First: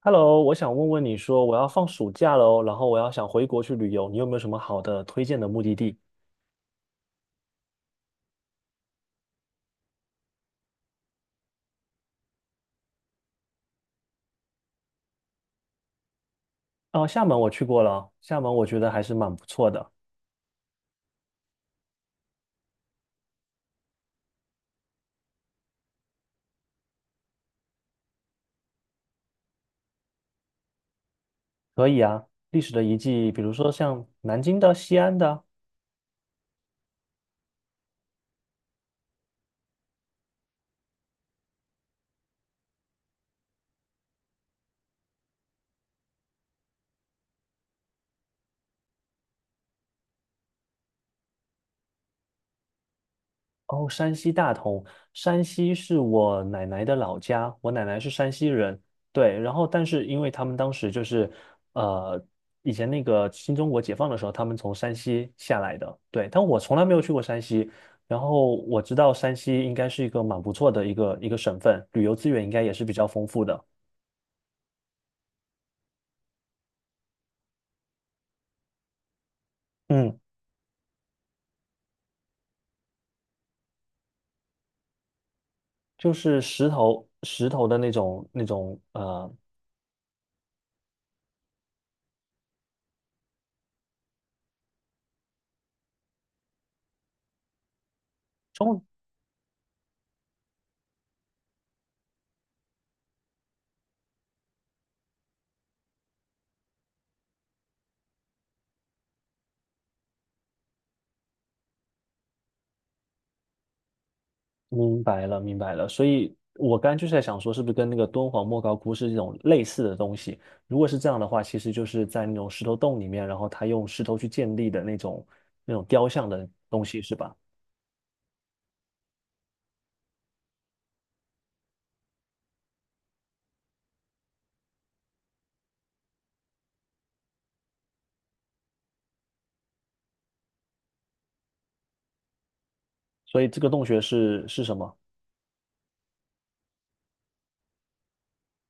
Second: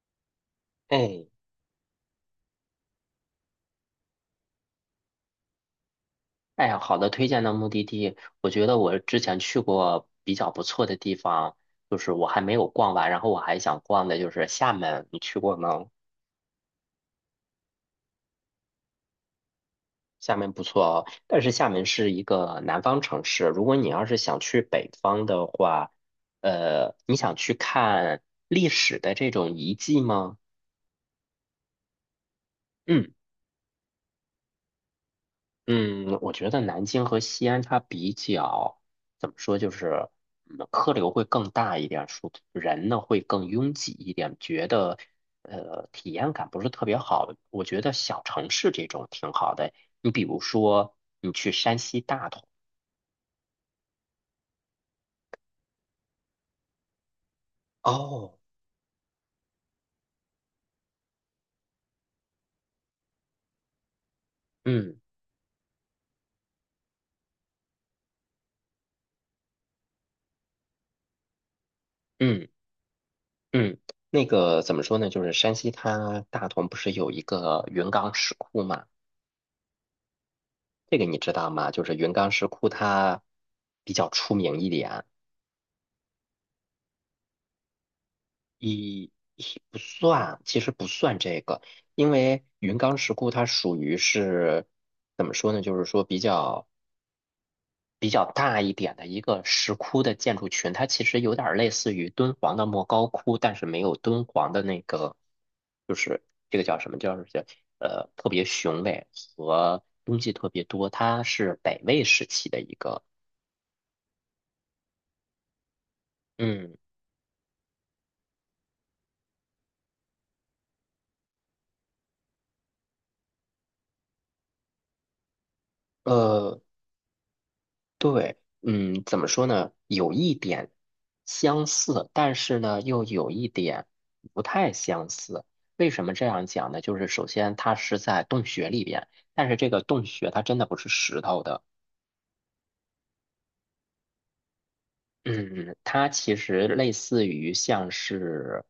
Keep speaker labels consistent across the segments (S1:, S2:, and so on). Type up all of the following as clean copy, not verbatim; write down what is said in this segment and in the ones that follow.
S1: Hello，我想问你
S2: 哎，
S1: 说我要放暑假喽，然后我要想回国去旅游，你有没有什么好的推荐的目的地？
S2: 哎呀，好的，推荐的目的地。我觉得我之前去过比较不错的地方，就是我还没有逛完，然后我还想逛的就是厦门，你去过吗？
S1: 哦，厦门我去过了，厦门我觉得还是蛮不错的。
S2: 厦门不错哦。但是厦门是一个南方城市，如果你要是想去北方的话，你想去看历史的这种遗迹吗？
S1: 可以啊，历史的遗
S2: 嗯。
S1: 迹，比如说像南京的、西安的。
S2: 嗯，我觉得南京和西安它比较怎么说，就是客流会更大一点，说人呢会更拥挤一点，觉得体验感不是特别好。我觉得小城市这种挺好的，你比如说你去山西大同。
S1: 哦，山西大同，山西是我奶奶的老家，我奶奶是山
S2: 哦，
S1: 西人。对，然后但是因为他们当时呃，以前那个新中国解放的时候，他们从山
S2: 嗯
S1: 西下来的。对，但我从来没有去过山西，然后我知道山西应该是一个蛮不错的一个省份，旅游资源
S2: 嗯
S1: 应该也是比较丰富的。
S2: 嗯，那个怎么说呢，就是山西它大同不是有一个云冈石窟嘛，
S1: 嗯，
S2: 这个你知道吗？就是云冈石窟它比较出名一点。
S1: 就是石头的那种那种
S2: 一
S1: 呃。
S2: 一不算，其实不算这个，因为云冈石窟它属于是怎么说呢？就是说比较大一
S1: 中
S2: 点的一个石窟的建筑群，它其实有点儿类似于敦煌的莫高窟，但是没有敦煌的那个，就是这个叫什么叫特别雄伟和东西特别多，它是北魏时期的一个。
S1: 明白了，明白了。所以
S2: 嗯。
S1: 我刚刚就是在想说，是不是跟那个敦煌莫高窟是这种类似的东西？如果是这样的话，其实就是在那种石头洞里面，然后他用石头去建立的那种雕像的
S2: 呃。
S1: 东西，是吧？
S2: 对，怎么说呢？有一点相似，但是呢，又有一点不太相似。为什么这样讲呢？就是首先它是在洞穴里边，但是这个洞穴它真的不是石头的。
S1: 所以这个洞穴是什么？
S2: 嗯，它其实类似于像是，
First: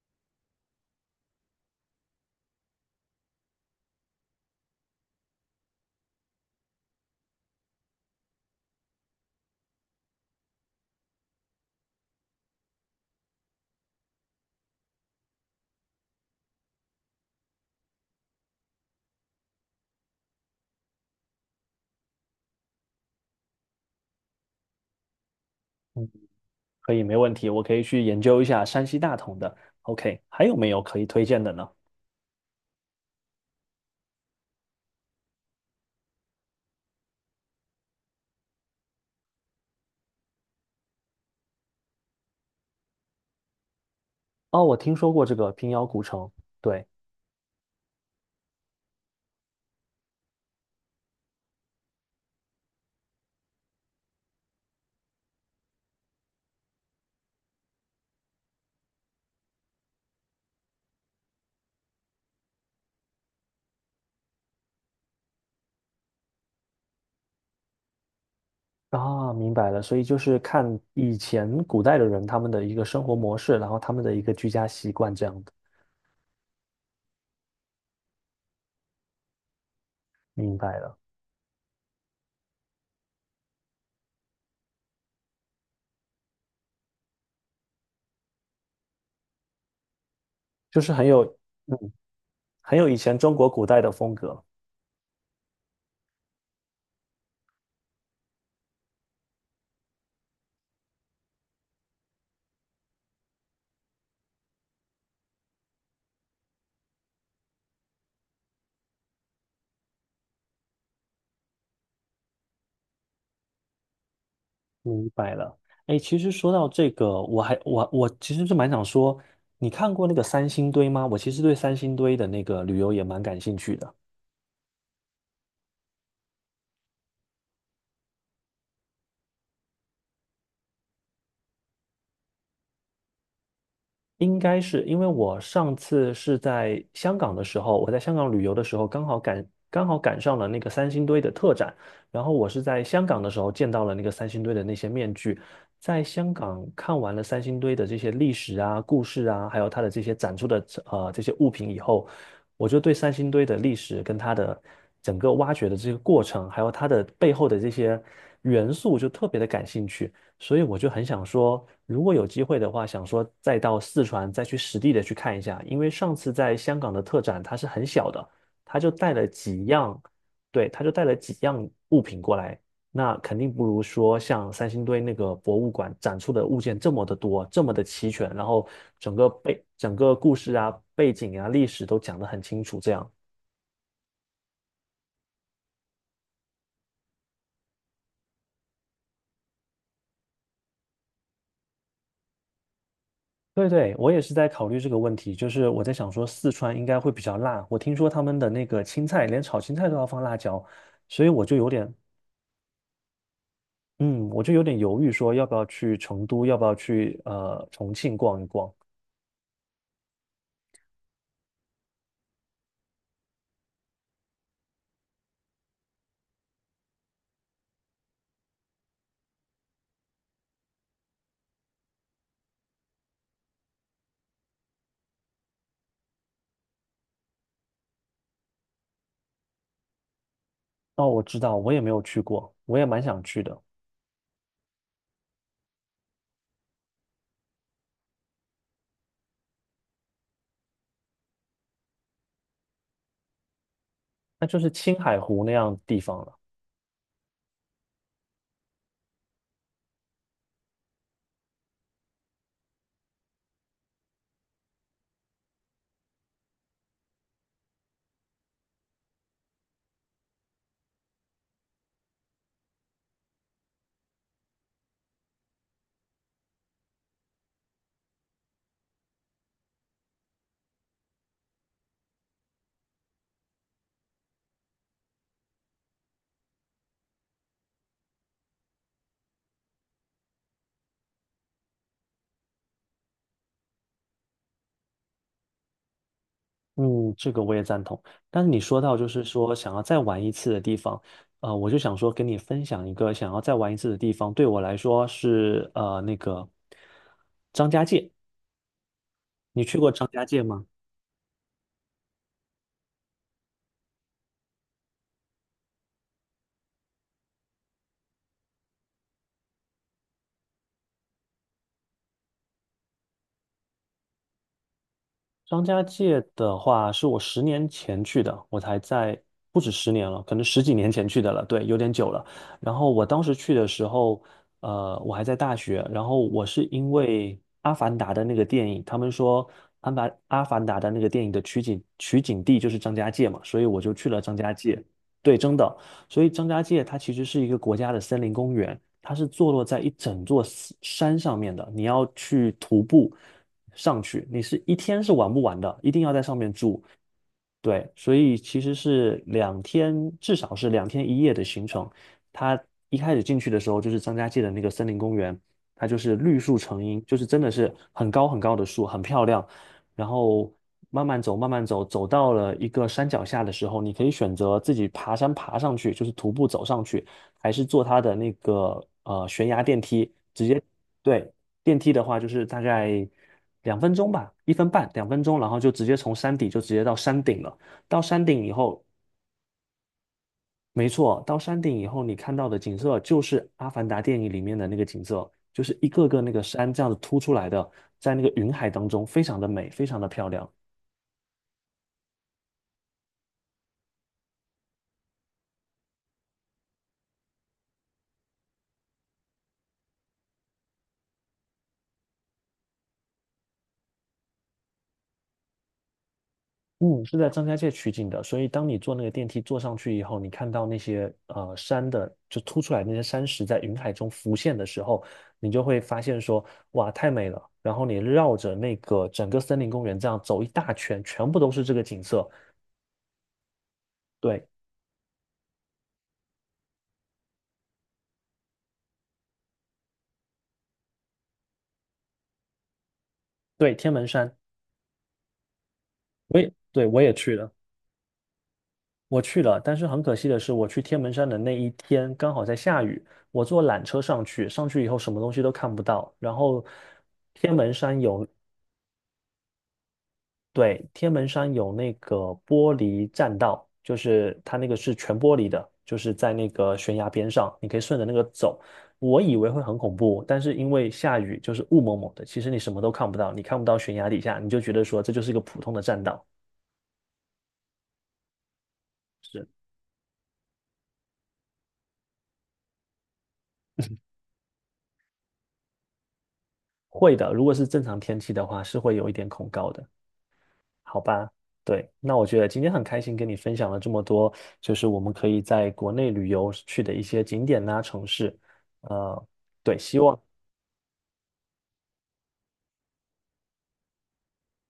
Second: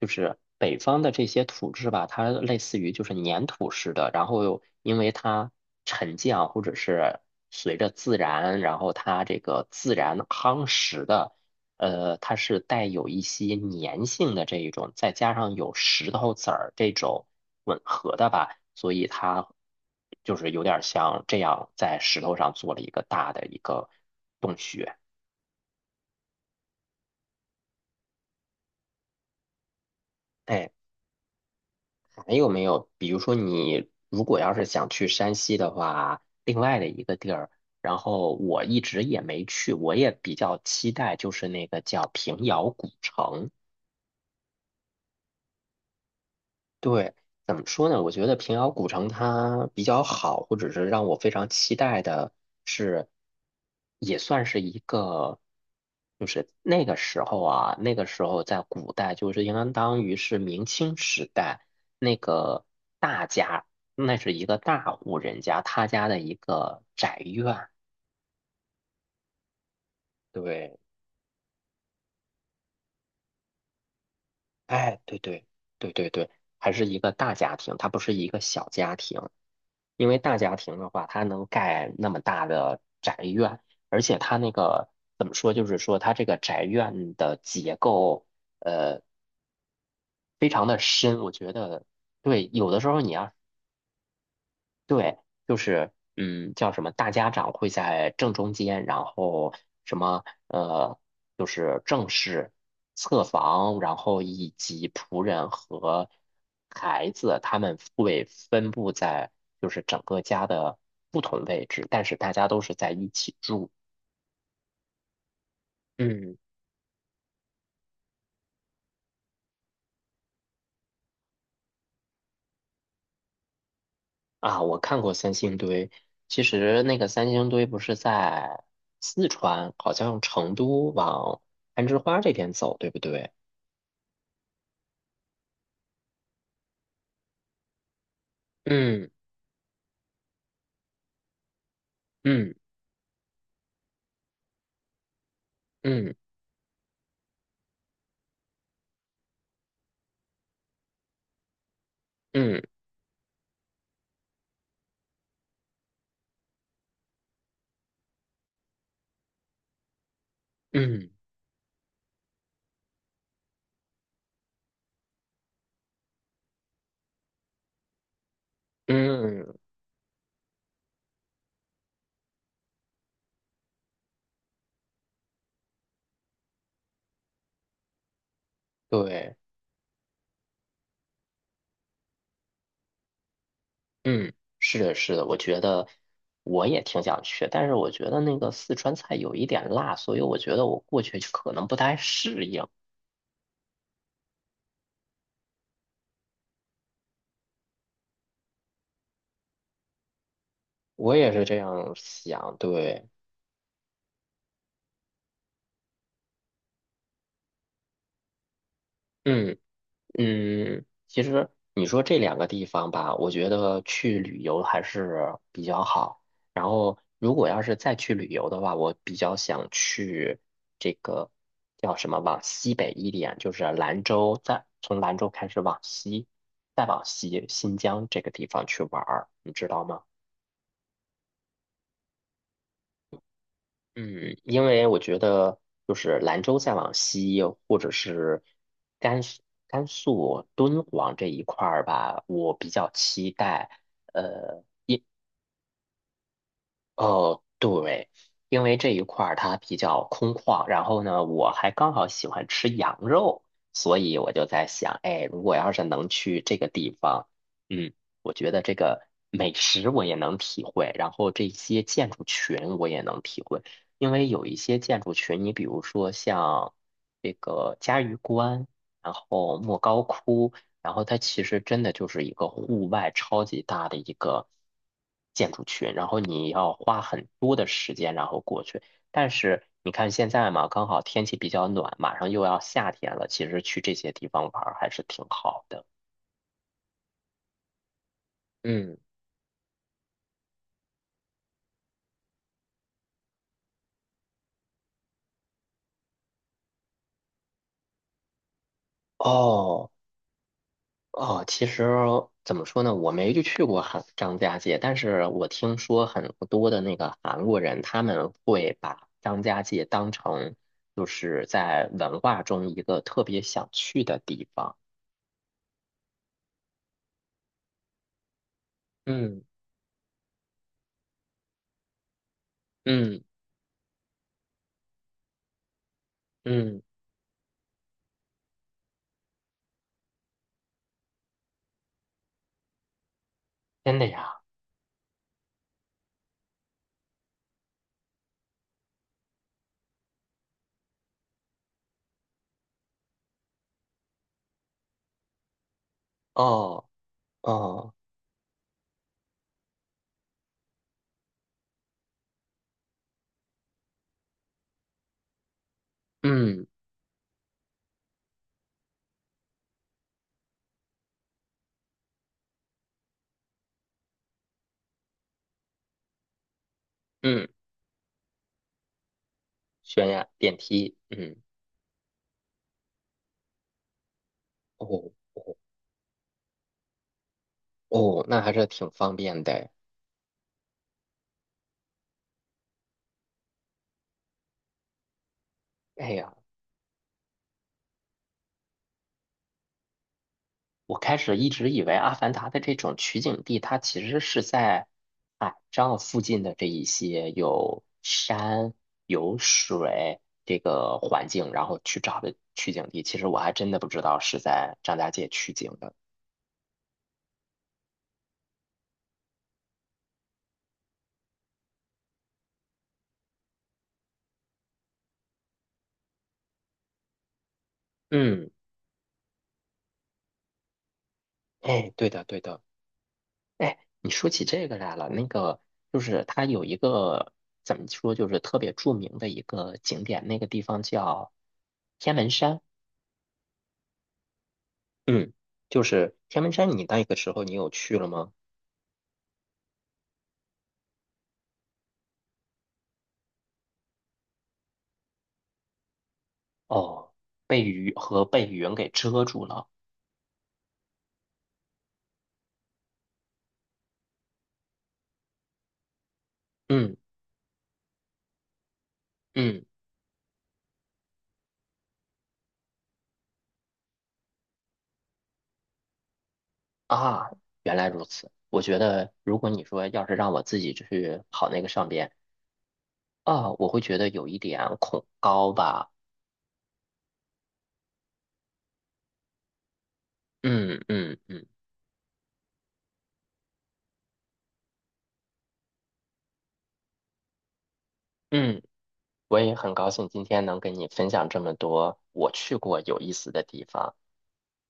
S2: 就是北方的这些土质吧，它类似于就是粘土似的，然后因为它沉降或者是随着自然，然后它这个自然夯实的，它是带有一些粘性的这一种，再加上有石头子儿这种吻合的吧，所以它就是有点像这样在石头上做了一个大的一个洞穴。
S1: 嗯，可以，没问题，我可以去研究一下山西大同的。OK，还有没
S2: 哎，
S1: 有可以推荐的呢？
S2: 没有没有？比如说，你如果要是想去山西的话，另外的一个地儿，然后我一直也没去，我也比较期待，就是那个叫平遥古城。
S1: 哦，我听说过这个平遥古城，对。
S2: 对，怎么说呢？我觉得平遥古城它比较好，或者是让我非常期待的是，也算是一个，就是那个时候啊，那个时候在古代，就是应当于是明清时代那个大家，那是一个大户人家，他家的一个宅院。
S1: 啊，明白了，所以就是看
S2: 对，
S1: 以前古代的人他们的一个生活模式，然后他们的一个居家习
S2: 哎，
S1: 惯
S2: 对
S1: 这样
S2: 对
S1: 的。
S2: 对对对，还是一个大家庭，它不是一个小家庭。因为大家
S1: 明
S2: 庭
S1: 白
S2: 的
S1: 了，
S2: 话，它能盖那么大的宅院，而且它那个怎么说，就是说它这个宅院的结构，呃，非常的
S1: 就是很
S2: 深。
S1: 有，
S2: 我觉得，
S1: 嗯，
S2: 对，有
S1: 很
S2: 的时
S1: 有以
S2: 候你
S1: 前
S2: 要
S1: 中国古代的风格。
S2: 对，就是叫什么？大家长会在正中间，然后什么就是正室、侧房，然后以及仆人和孩子，他们会分布在就是整个家的不同位置，但是大家都是在一起住。
S1: 明白了。哎，其实
S2: 嗯
S1: 说到这个，我还我我其实是蛮想说，你看过那个三星堆吗？我其实对三星堆的那个旅游也蛮感兴趣的。
S2: 啊，我看过三星堆，其实那个三星堆不是在四川，好像成都往攀枝花这边走，对不对？
S1: 应该是因为我上次是在香港的时候，我在香港旅游的时候，刚
S2: 嗯
S1: 好赶刚好赶上了那个三星堆的特展，然后我
S2: 嗯。
S1: 是在香港的时候见到了那个三星堆的那些面具。在
S2: 嗯
S1: 香港看完了三星堆的这些历史啊、故事啊，还有它的这些展出的这些物品以后，
S2: 嗯
S1: 我就对三星堆的历史跟它的整个挖掘的这个过程，还有它的背后的这些元素，就特别的感兴趣。所以我就很
S2: 嗯
S1: 想说，如果有机会的话，想说再到四川再去实地的去看一下。因为上次在香港的特展它是很小的，它就带了
S2: 嗯，
S1: 几样，对，他就带了几样物品过来，那肯定不如说像三星堆那个博物馆展出的物件这么的多，这么的齐全，然后
S2: 对，
S1: 整个故事啊、背景啊、历史都讲得很清楚，这样。
S2: 嗯，是的，是的，我觉得我也挺想去，但是我觉得那个四川菜有一点辣，所以我觉得我过去可能不太适应。
S1: 对对，我也是在考虑这个问题，就是我在想说四川应该会比较辣，我听说他们的那个青菜，连炒青菜都要放辣椒，
S2: 我
S1: 所以
S2: 也是
S1: 我
S2: 这
S1: 就有
S2: 样
S1: 点，
S2: 想，对，
S1: 嗯，我就有点犹豫说要不要去成都，要不要去重庆逛一逛。
S2: 嗯。其实你说这两个地方吧，我觉得去旅游还是比较好。然后，如果要是再去旅游的话，我比较想去这个叫什么，往西北一点，就是兰州，再从兰州开始往西，再往西新疆这个地方去玩儿，你知道吗？
S1: 哦，我知道，我也没有去过，我也蛮想去的，
S2: 嗯，因为我觉得就是兰州再往西，或者是甘肃敦煌这一块儿吧，我比较期待。
S1: 那就
S2: 呃。
S1: 是青海湖那样地方了。
S2: 哦，对，因为这一块儿它比较空旷，然后呢，我还刚好喜欢吃羊肉，所以我就在想，哎，如果要是能去这个地方，嗯，我觉得这个美食我也能体会，然后这些建筑群我也能体会，因为有一些建筑群，你比如说像这个嘉峪关，然后莫高窟。然后它其实真的就是一个户外超级大的一个建筑群，然后你要花很多的时间然后过去。但是你看现在嘛，刚好天气比较暖，马上又要夏天了，其实去这些地方玩儿还是挺好的。
S1: 嗯，这个我也赞同。但是你说
S2: 嗯，
S1: 到就是说想要再玩一次的地方，我就想说跟你分享一个想要再玩一次的地方，对我来说是那个张家界。你去
S2: 哦。
S1: 过张家界吗？
S2: 哦，其实怎么说呢，我没就去过韩张家界，但是我听说很多的那个韩国人，他们会把张家界当成就是在文化中一个特别想去的地方。
S1: 张家界的话，是我十年前去的，我才在
S2: 嗯
S1: 不止十年了，可能10几年前去的了，对，有点久了。然后我
S2: 嗯
S1: 当时去的时候，我还在大学，然后我是
S2: 嗯，
S1: 因为《阿凡达》的那个电影，他们说阿凡达的那个电影的取景地就是张家界嘛，所以我就
S2: 真的
S1: 去了
S2: 呀？
S1: 张家界。对，真的，所以张家界它其实是一个国家的森林公园，它是坐落在一整座山上面的，你要去徒步上去，你是一天是玩不完的，一定要在上面住。
S2: 哦
S1: 对，
S2: 哦，
S1: 所以其实是两天，至少是2天1夜的行程。它一开始进去的时候，就是张家界的那个森林公园，它就是绿树
S2: 嗯
S1: 成荫，就是真的是很高很高的树，很漂亮。然后慢慢走，慢慢走，走到了一个山脚下的时候，你可以选择自己爬山爬上去，就是徒步走上去，
S2: 嗯，
S1: 还是坐它的那个悬崖电
S2: 悬
S1: 梯，
S2: 崖
S1: 直
S2: 电
S1: 接。
S2: 梯，
S1: 对，
S2: 嗯，
S1: 电梯的话，就是大概两分钟吧，1分半，两
S2: 哦
S1: 分钟，然后就直接从山底就直接到山顶了。到
S2: 哦，
S1: 山
S2: 那
S1: 顶
S2: 还
S1: 以
S2: 是
S1: 后，
S2: 挺方便的。
S1: 没错，到山顶以后，你看到的景色就是《阿凡达》电影里面的那个景色，就是一个
S2: 哎
S1: 个那
S2: 呀。
S1: 个山这样子凸出来的，在那个云海当中，非常的美，非常的漂亮。
S2: 我开始一直以为《阿凡达》的这种取景地，它其实是在海上附近的这一些有山、有水这个环境，然后去找的取景地。其实我还真的不知道是在张家界取景的。
S1: 嗯，是在张家界取景的，所以当你坐那个电梯坐上去以后，你看到那些山的就凸出来那些山石在云海中浮现的时候，你就会发现说，哇，太美了。然后你绕
S2: 嗯，
S1: 着那个整个森林公园这样走一大圈，全部都是这个
S2: 哎，
S1: 景
S2: 对的，
S1: 色。
S2: 对的。哎，你说起
S1: 对
S2: 这个来了，那个就是它有一个怎么说，就是特别著名的一个景点，那个地方叫天门山。
S1: 对，天门山，
S2: 嗯，就是天门山，你
S1: 我
S2: 那
S1: 也
S2: 个时
S1: 去
S2: 候你
S1: 了，
S2: 有去了吗？
S1: 我去了，但是很可惜的是，我去天门山的那一天刚好在下雨，我坐缆车上去，上去以后什么东西都看不到，然后
S2: 哦，
S1: 天
S2: 被
S1: 门
S2: 雨
S1: 山
S2: 和
S1: 有
S2: 被云给遮住了。
S1: 对，天门山有那个玻璃栈道，就是它那个是全玻璃的，就是在那个
S2: 嗯
S1: 悬崖边上，你可以顺着那个走。我以为会
S2: 嗯
S1: 很恐怖，但是因为下雨，就是雾蒙蒙的，其实你什么都看不到，你看不到悬崖底下，你就觉得说这就是一个普通的栈道。
S2: 啊，原来如此。我觉得，如
S1: 是
S2: 果你说要是让我自己去跑那个上边啊，我会觉得有一点恐高吧。
S1: 会的，如果是正常天气的话，是会有一点恐高的，
S2: 嗯
S1: 好
S2: 嗯
S1: 吧？
S2: 嗯
S1: 对，那我觉得今天很开心跟你分享了这么多，就是我们可以在国内旅游去的一些景点呐、城市。
S2: 嗯，
S1: 呃，
S2: 我也很
S1: 对，
S2: 高
S1: 希
S2: 兴
S1: 望。
S2: 今天能跟你分享这么多我去过有意思的地方。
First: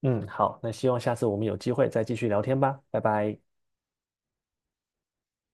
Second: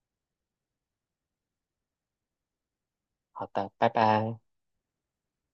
S1: 嗯，好，那希望下次我们有机会再继续聊天吧，拜拜。
S2: 好的，拜拜。